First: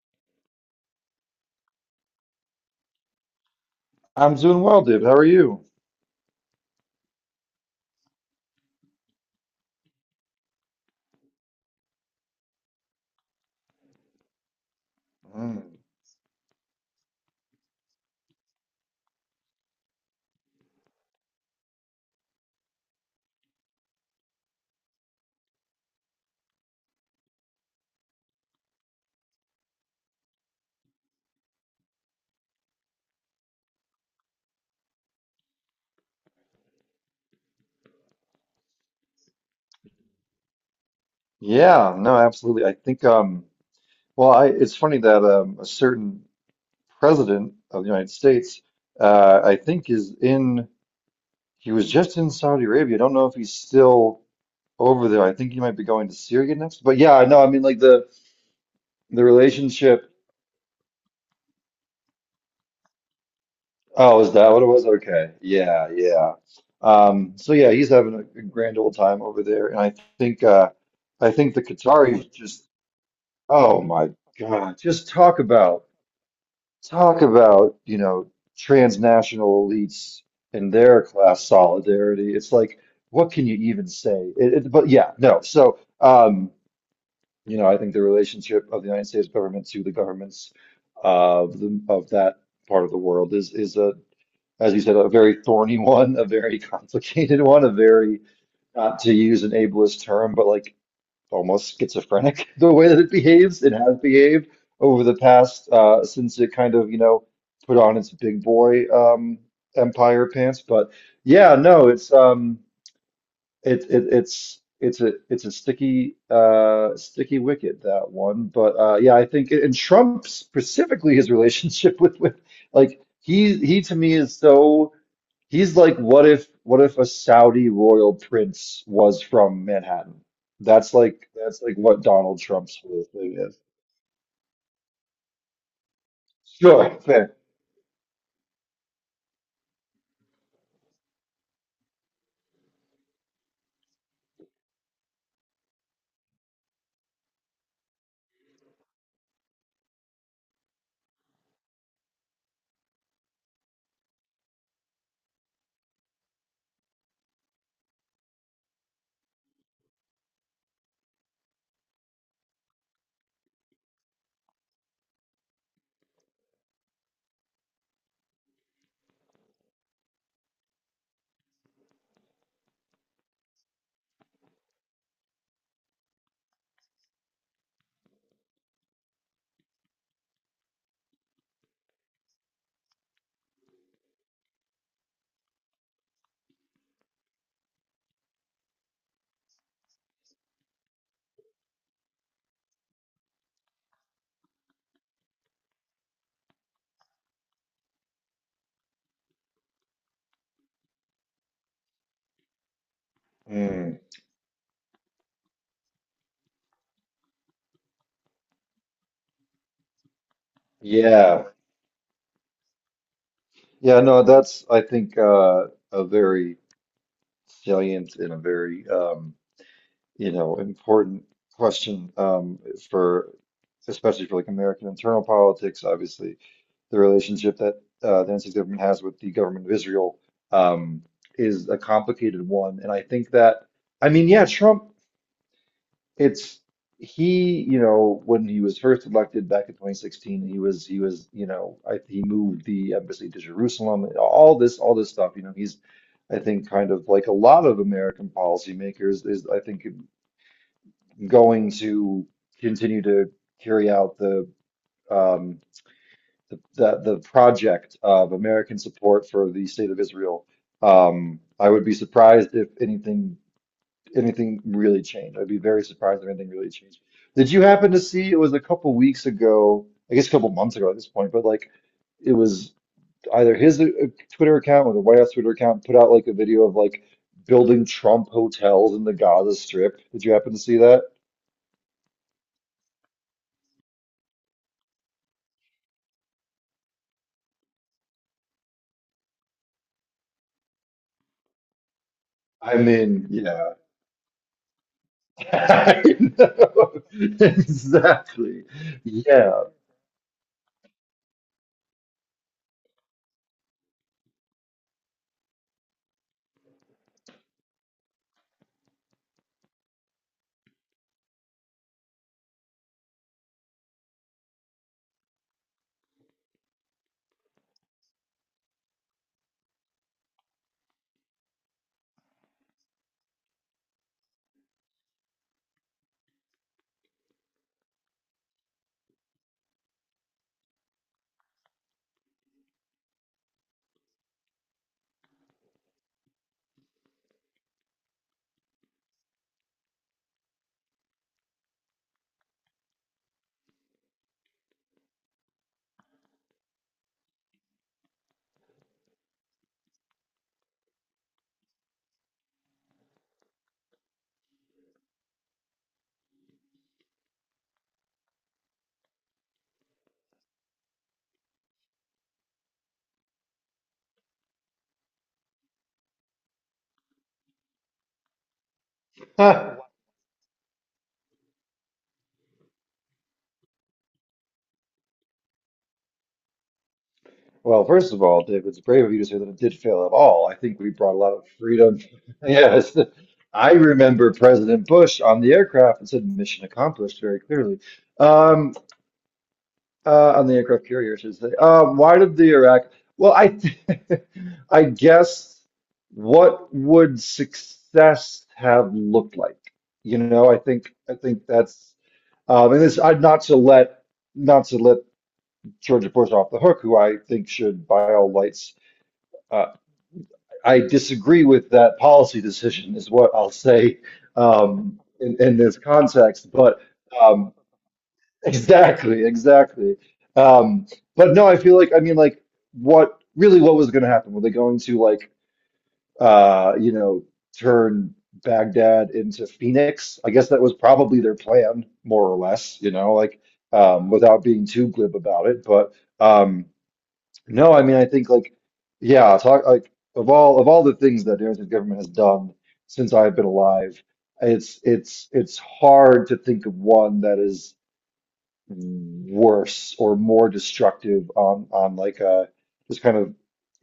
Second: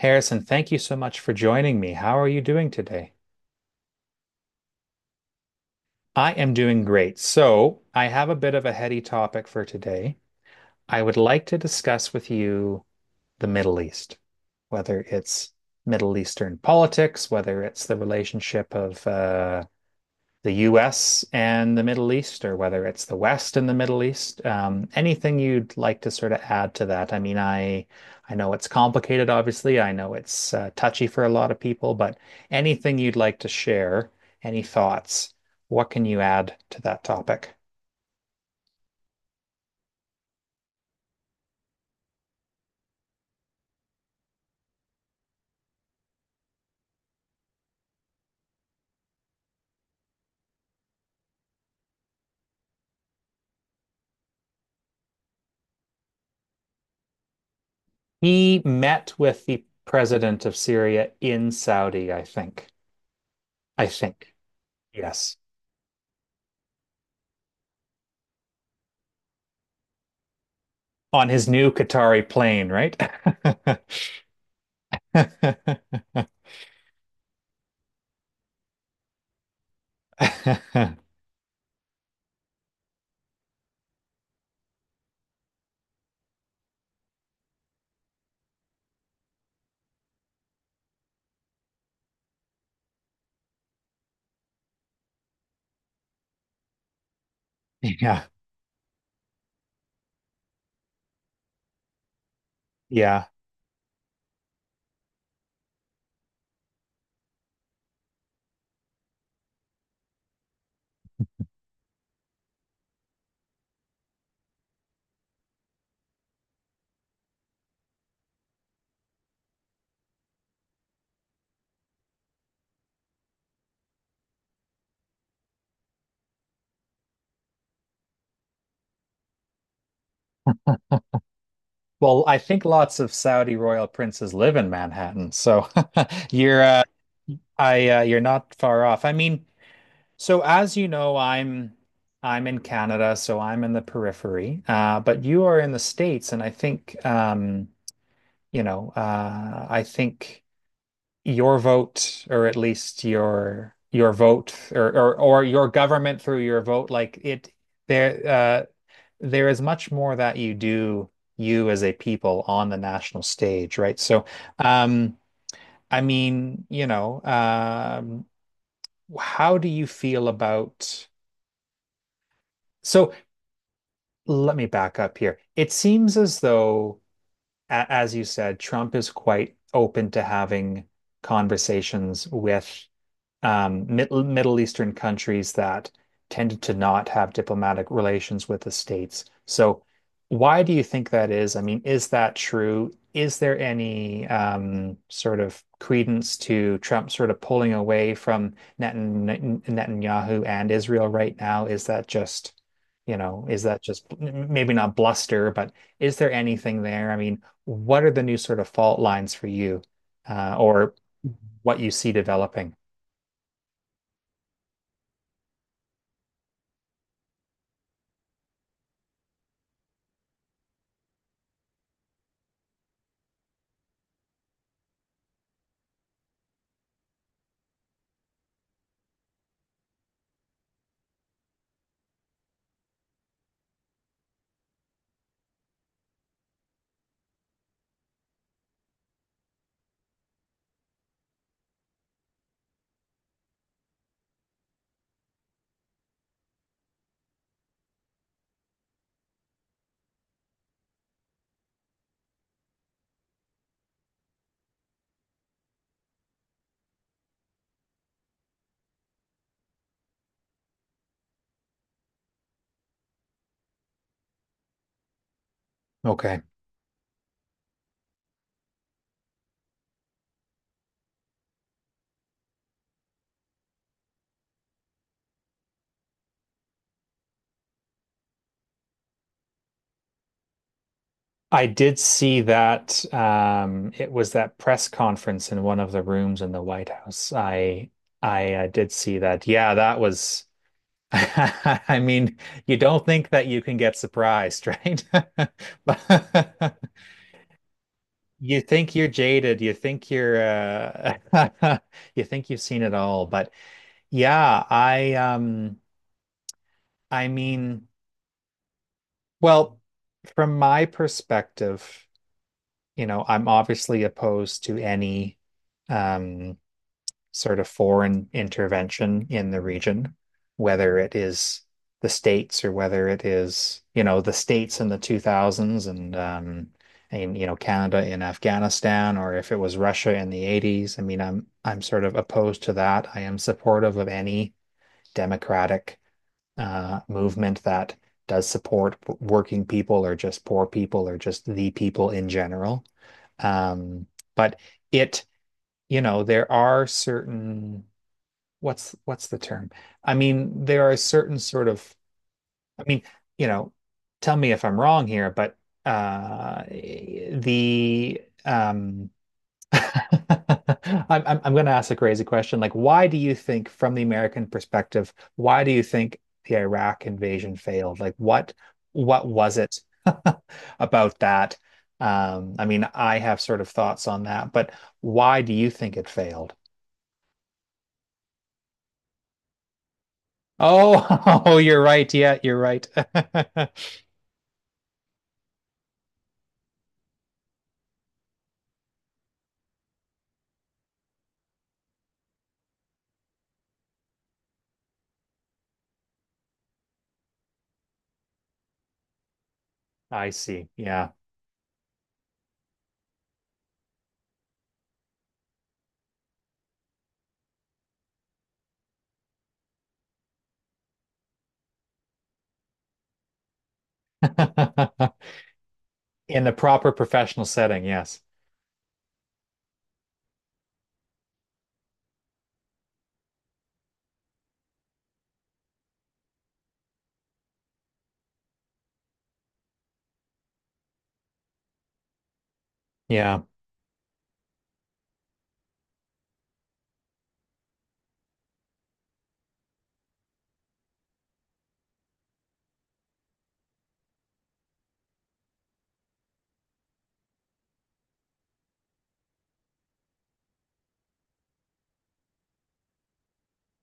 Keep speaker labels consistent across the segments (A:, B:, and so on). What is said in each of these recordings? A: Harrison, thank you so much for joining me. How are you doing today?
B: I'm doing well, Dave. How are you?
A: I am doing great. So, I have a bit of a heady topic for today. I would like to discuss with you the Middle East, whether it's
B: Mm.
A: Middle Eastern politics, whether it's the relationship of the US and the Middle East, or whether it's the West and the Middle East. Anything you'd like to sort of add to that? I mean, I know it's complicated, obviously. I know it's touchy for a lot of people, but anything you'd like to share, any thoughts, what can you add to that topic?
B: Yeah, no, absolutely. I think, well, it's funny that a certain president of the United States, I think, is in. He was just in Saudi Arabia. I don't know if he's still over there. I think he might be going to Syria next. But yeah, no, I mean, like the
A: He met
B: the
A: with the
B: relationship.
A: president of Syria in Saudi, I think. I
B: Oh, is
A: think.
B: that what it was? Okay,
A: Yes.
B: yeah, yeah. So yeah, he's having a grand old time over there, and
A: On
B: I
A: his
B: think the
A: new Qatari
B: Qataris just.
A: plane, right?
B: Oh my God. Just talk about transnational elites and their class solidarity. It's like, what can you even say? But yeah, no. So you know, I think the relationship of the United States government to the governments of that part of the world is, as you said, a very thorny one, a very complicated one, a very,
A: Yeah.
B: not to use an ableist term, but like almost schizophrenic the way that it
A: Yeah.
B: behaves. It has behaved over the past since it kind of, you know, put on its big boy empire pants. But yeah, no, it's it, it it's a sticky sticky wicket, that one. But yeah, I think, and Trump specifically, his relationship with like he to me is so. He's like, what if a Saudi royal prince was from Manhattan? That's like that's like what
A: Well, I
B: Donald
A: think
B: Trump's
A: lots
B: whole
A: of
B: thing
A: Saudi
B: is.
A: royal princes live in Manhattan, so you're
B: Sure, fair.
A: I you're not far off. I mean, so as you know, I'm in Canada, so I'm in the periphery. But you are in the States, and I think you know, I think your vote, or at least your vote or or your government through your vote, like it there there is much more that you do, you as a people on the national stage, right? So um, I mean, you know, how do you feel about so let me back up here. It seems as though as you said, Trump is quite open to having conversations with Middle Eastern countries that tended to not have diplomatic relations with the states. So, why do you think that is? I mean, is that true? Is there any sort of credence to Trump sort of pulling away from Netanyahu and Israel right now? Is that just, you know, is that
B: Mm,
A: just maybe not bluster, but is there anything there? I mean, what are the new sort of fault lines for you, or
B: yeah.
A: what you see developing?
B: Yeah, no, that's I think a very salient and a very you know important question for especially for like American internal politics, obviously. The relationship that the NC government has with the government of Israel um, is a complicated one. And I think that, I mean, yeah, Trump, it's you know, when he was first elected back in 2016, he was, you know, he moved the embassy to Jerusalem, all this stuff. You know, he's, I think, kind of like a lot of American policymakers, is I think going to continue to carry out the um, the project of American support for the state of Israel. I would be surprised if anything really changed. I'd be very surprised if
A: Okay.
B: anything really changed. Did you happen to see, it was a couple weeks ago, I guess a couple months ago at this point, but like it was either his Twitter account or the White House Twitter account, put out like a video of like building Trump hotels in the Gaza Strip. Did you happen to see that?
A: I did see that. It was that press conference in one of the rooms in the White House. I did see that. Yeah, that was. I mean,
B: I
A: you don't
B: mean,
A: think that you
B: yeah.
A: can get surprised, right?
B: I
A: But
B: know.
A: you
B: Exactly.
A: think you're jaded.
B: Yeah.
A: You think you're you think you've seen it all. But yeah, I mean, well, from my perspective, you know, I'm obviously opposed to any um, sort of foreign intervention in the region, whether it is the states, or whether it is, you know, the states in the 2000s, and you know, Canada in Afghanistan, or if it was Russia in the 80s. I mean, I'm sort of opposed to that. I am supportive of any democratic movement that does support working people, or just poor people, or just the people in general. Um, but it, you know, there are certain what's the term? I mean, there are certain sort of, I mean, you know, tell me if I'm wrong here, but the I'm I'm going to ask a crazy question. Like, why do you think, from the American perspective, why do you think the Iraq invasion failed? Like, what was
B: Ah,
A: it about that? I mean, I have sort of thoughts on that, but why do you think it failed?
B: well, first of all, Dave, it's brave of you to say that it did fail at all. I think we
A: Oh,
B: brought a lot of
A: oh, you're
B: freedom.
A: right. Yeah, you're right.
B: Yes, I remember President Bush on the aircraft and said mission accomplished very clearly. Um, on the aircraft carrier, I should say. Why did the Iraq? Well, th- I guess what would success have looked like? You
A: I
B: know,
A: see. Yeah.
B: I think that's and this I'd not to let Georgia Bush off the hook, who I think should, by all lights, uh, I disagree with that policy decision, is what I'll say in this
A: In the
B: context. But
A: proper professional
B: um,
A: setting, yes.
B: exactly. Um, but no, I feel like, I mean, like, what really, what was going to happen? Were they going to, like, you know, turn Baghdad into Phoenix? I guess that was probably their plan, more or less, you know, like,
A: Yeah.
B: without being too glib about it. But, um, no, I mean, I think like, yeah, talk like of all the things that the Argentine government has done since I've been alive, it's hard to think of one that is worse or more destructive on like just kind of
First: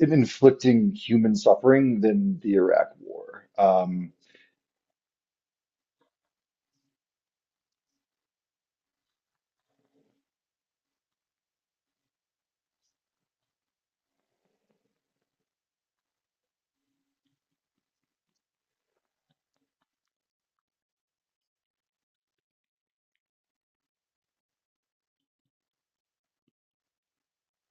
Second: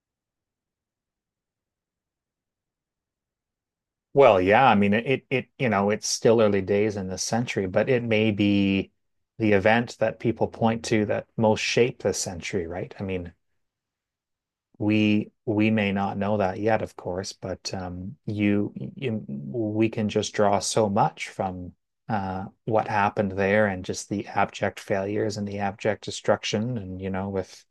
B: inflicting human suffering than the Iraq War.
A: Well, yeah, I mean it, it you know, it's still early days in this century, but it may be the event that people point to that most shaped this century, right? I mean, we may not know that yet, of course, but you, you we can just draw so much from what happened there, and just the abject failures and the abject destruction, and you know, with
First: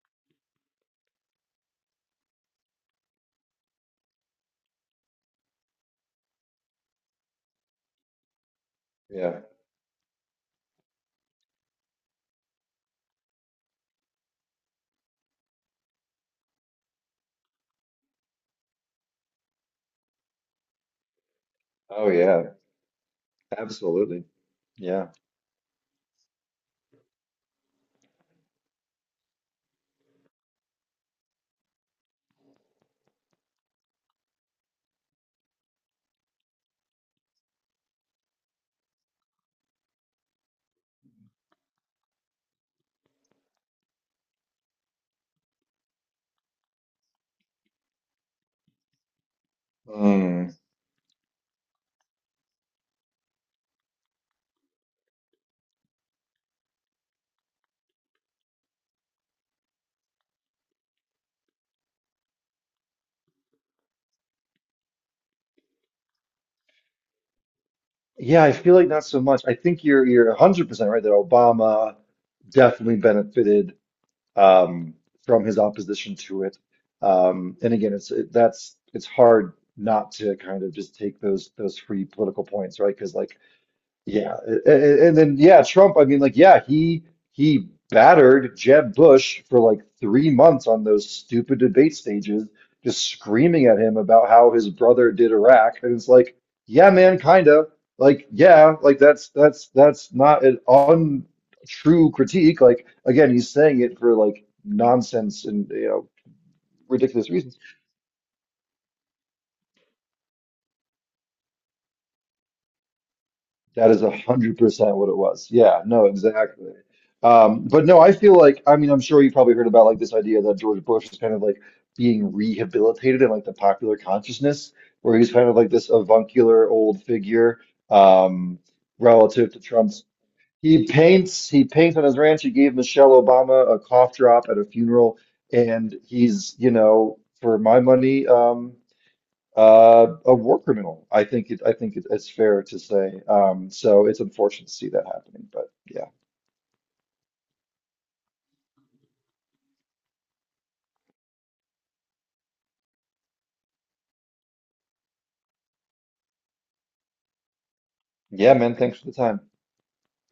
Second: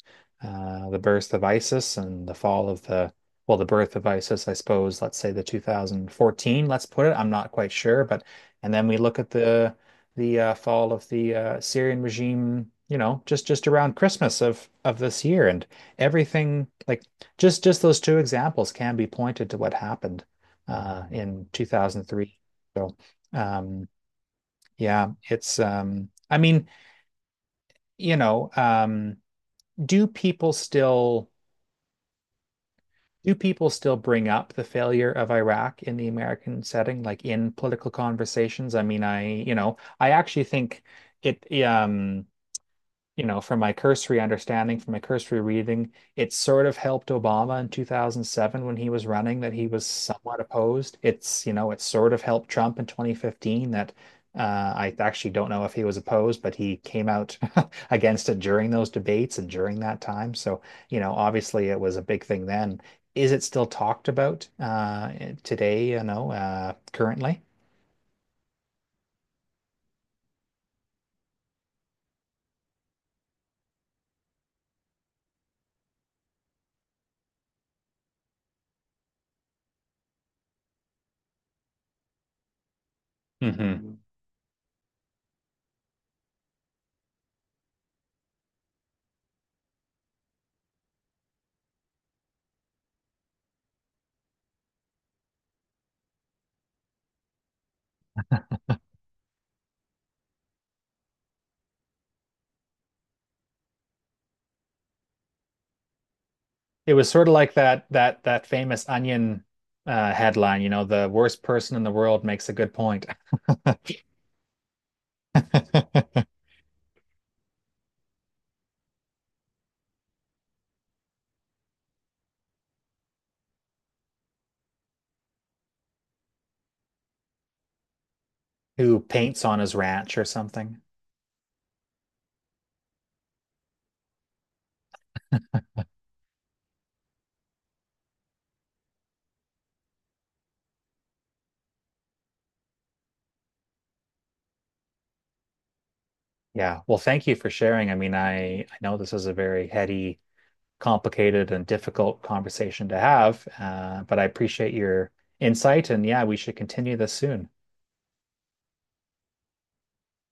A: the birth of ISIS and the fall of the, well, the birth of ISIS, I suppose. Let's say the 2014. Let's put it. I'm not quite sure, but and then we look at
B: Yeah.
A: the fall of the Syrian regime. You know, just around Christmas of this year, and everything. Like, just those two examples can be pointed to what happened in
B: Oh
A: 2003.
B: yeah,
A: So um,
B: absolutely.
A: yeah,
B: Yeah.
A: it's I mean, you know, do people still, do people still bring up the failure of Iraq in the American setting, like in political conversations? I mean, I you know, I actually think it you know, from my cursory understanding, from my cursory reading, it sort of helped Obama in 2007 when he was running, that he was somewhat
B: Mm.
A: opposed. It's, you know, it sort of helped Trump in 2015 that uh, I actually don't know if he was opposed, but he came out against it during those debates and during that time. So, you know, obviously it was a big thing then. Is it still talked about today, you know, currently?
B: Yeah, I feel like not so much. I think you're 100% right that Obama definitely benefited, um, from his opposition to it. And again, it's it, that's it's hard not to kind of just take those free political points, right? Because like
A: Mm-hmm.
B: yeah, and then yeah, Trump. I mean, like, yeah, he battered Jeb Bush for like 3 months on those stupid debate stages, just screaming at him about how his brother did Iraq, and it's like, yeah, man, kind of like, yeah, like that's not an untrue critique. Like, again, he's saying it for like nonsense and
A: It was sort
B: ridiculous
A: of like
B: reasons.
A: that that famous Onion headline, you know, the worst person in the world makes a good point.
B: That is 100% what it was. Yeah, no, exactly. But no, I feel like, I mean, I'm sure you probably heard about like this idea that George Bush is kind of like being rehabilitated in like the popular consciousness, where he's kind of like this avuncular old figure, um,
A: Who paints
B: relative
A: on
B: to
A: his
B: Trump's.
A: ranch or something.
B: He paints on his ranch. He gave Michelle Obama a cough drop at a funeral, and he's, you know, for my money, a war criminal. I think it, it's fair to say. So it's unfortunate to see that happening, but yeah,
A: Yeah. Well, thank you for sharing. I mean, I know this is a very heady, complicated, and difficult conversation to have, but I appreciate your insight, and yeah, we should continue this soon.
B: yeah, man. Thanks for the time.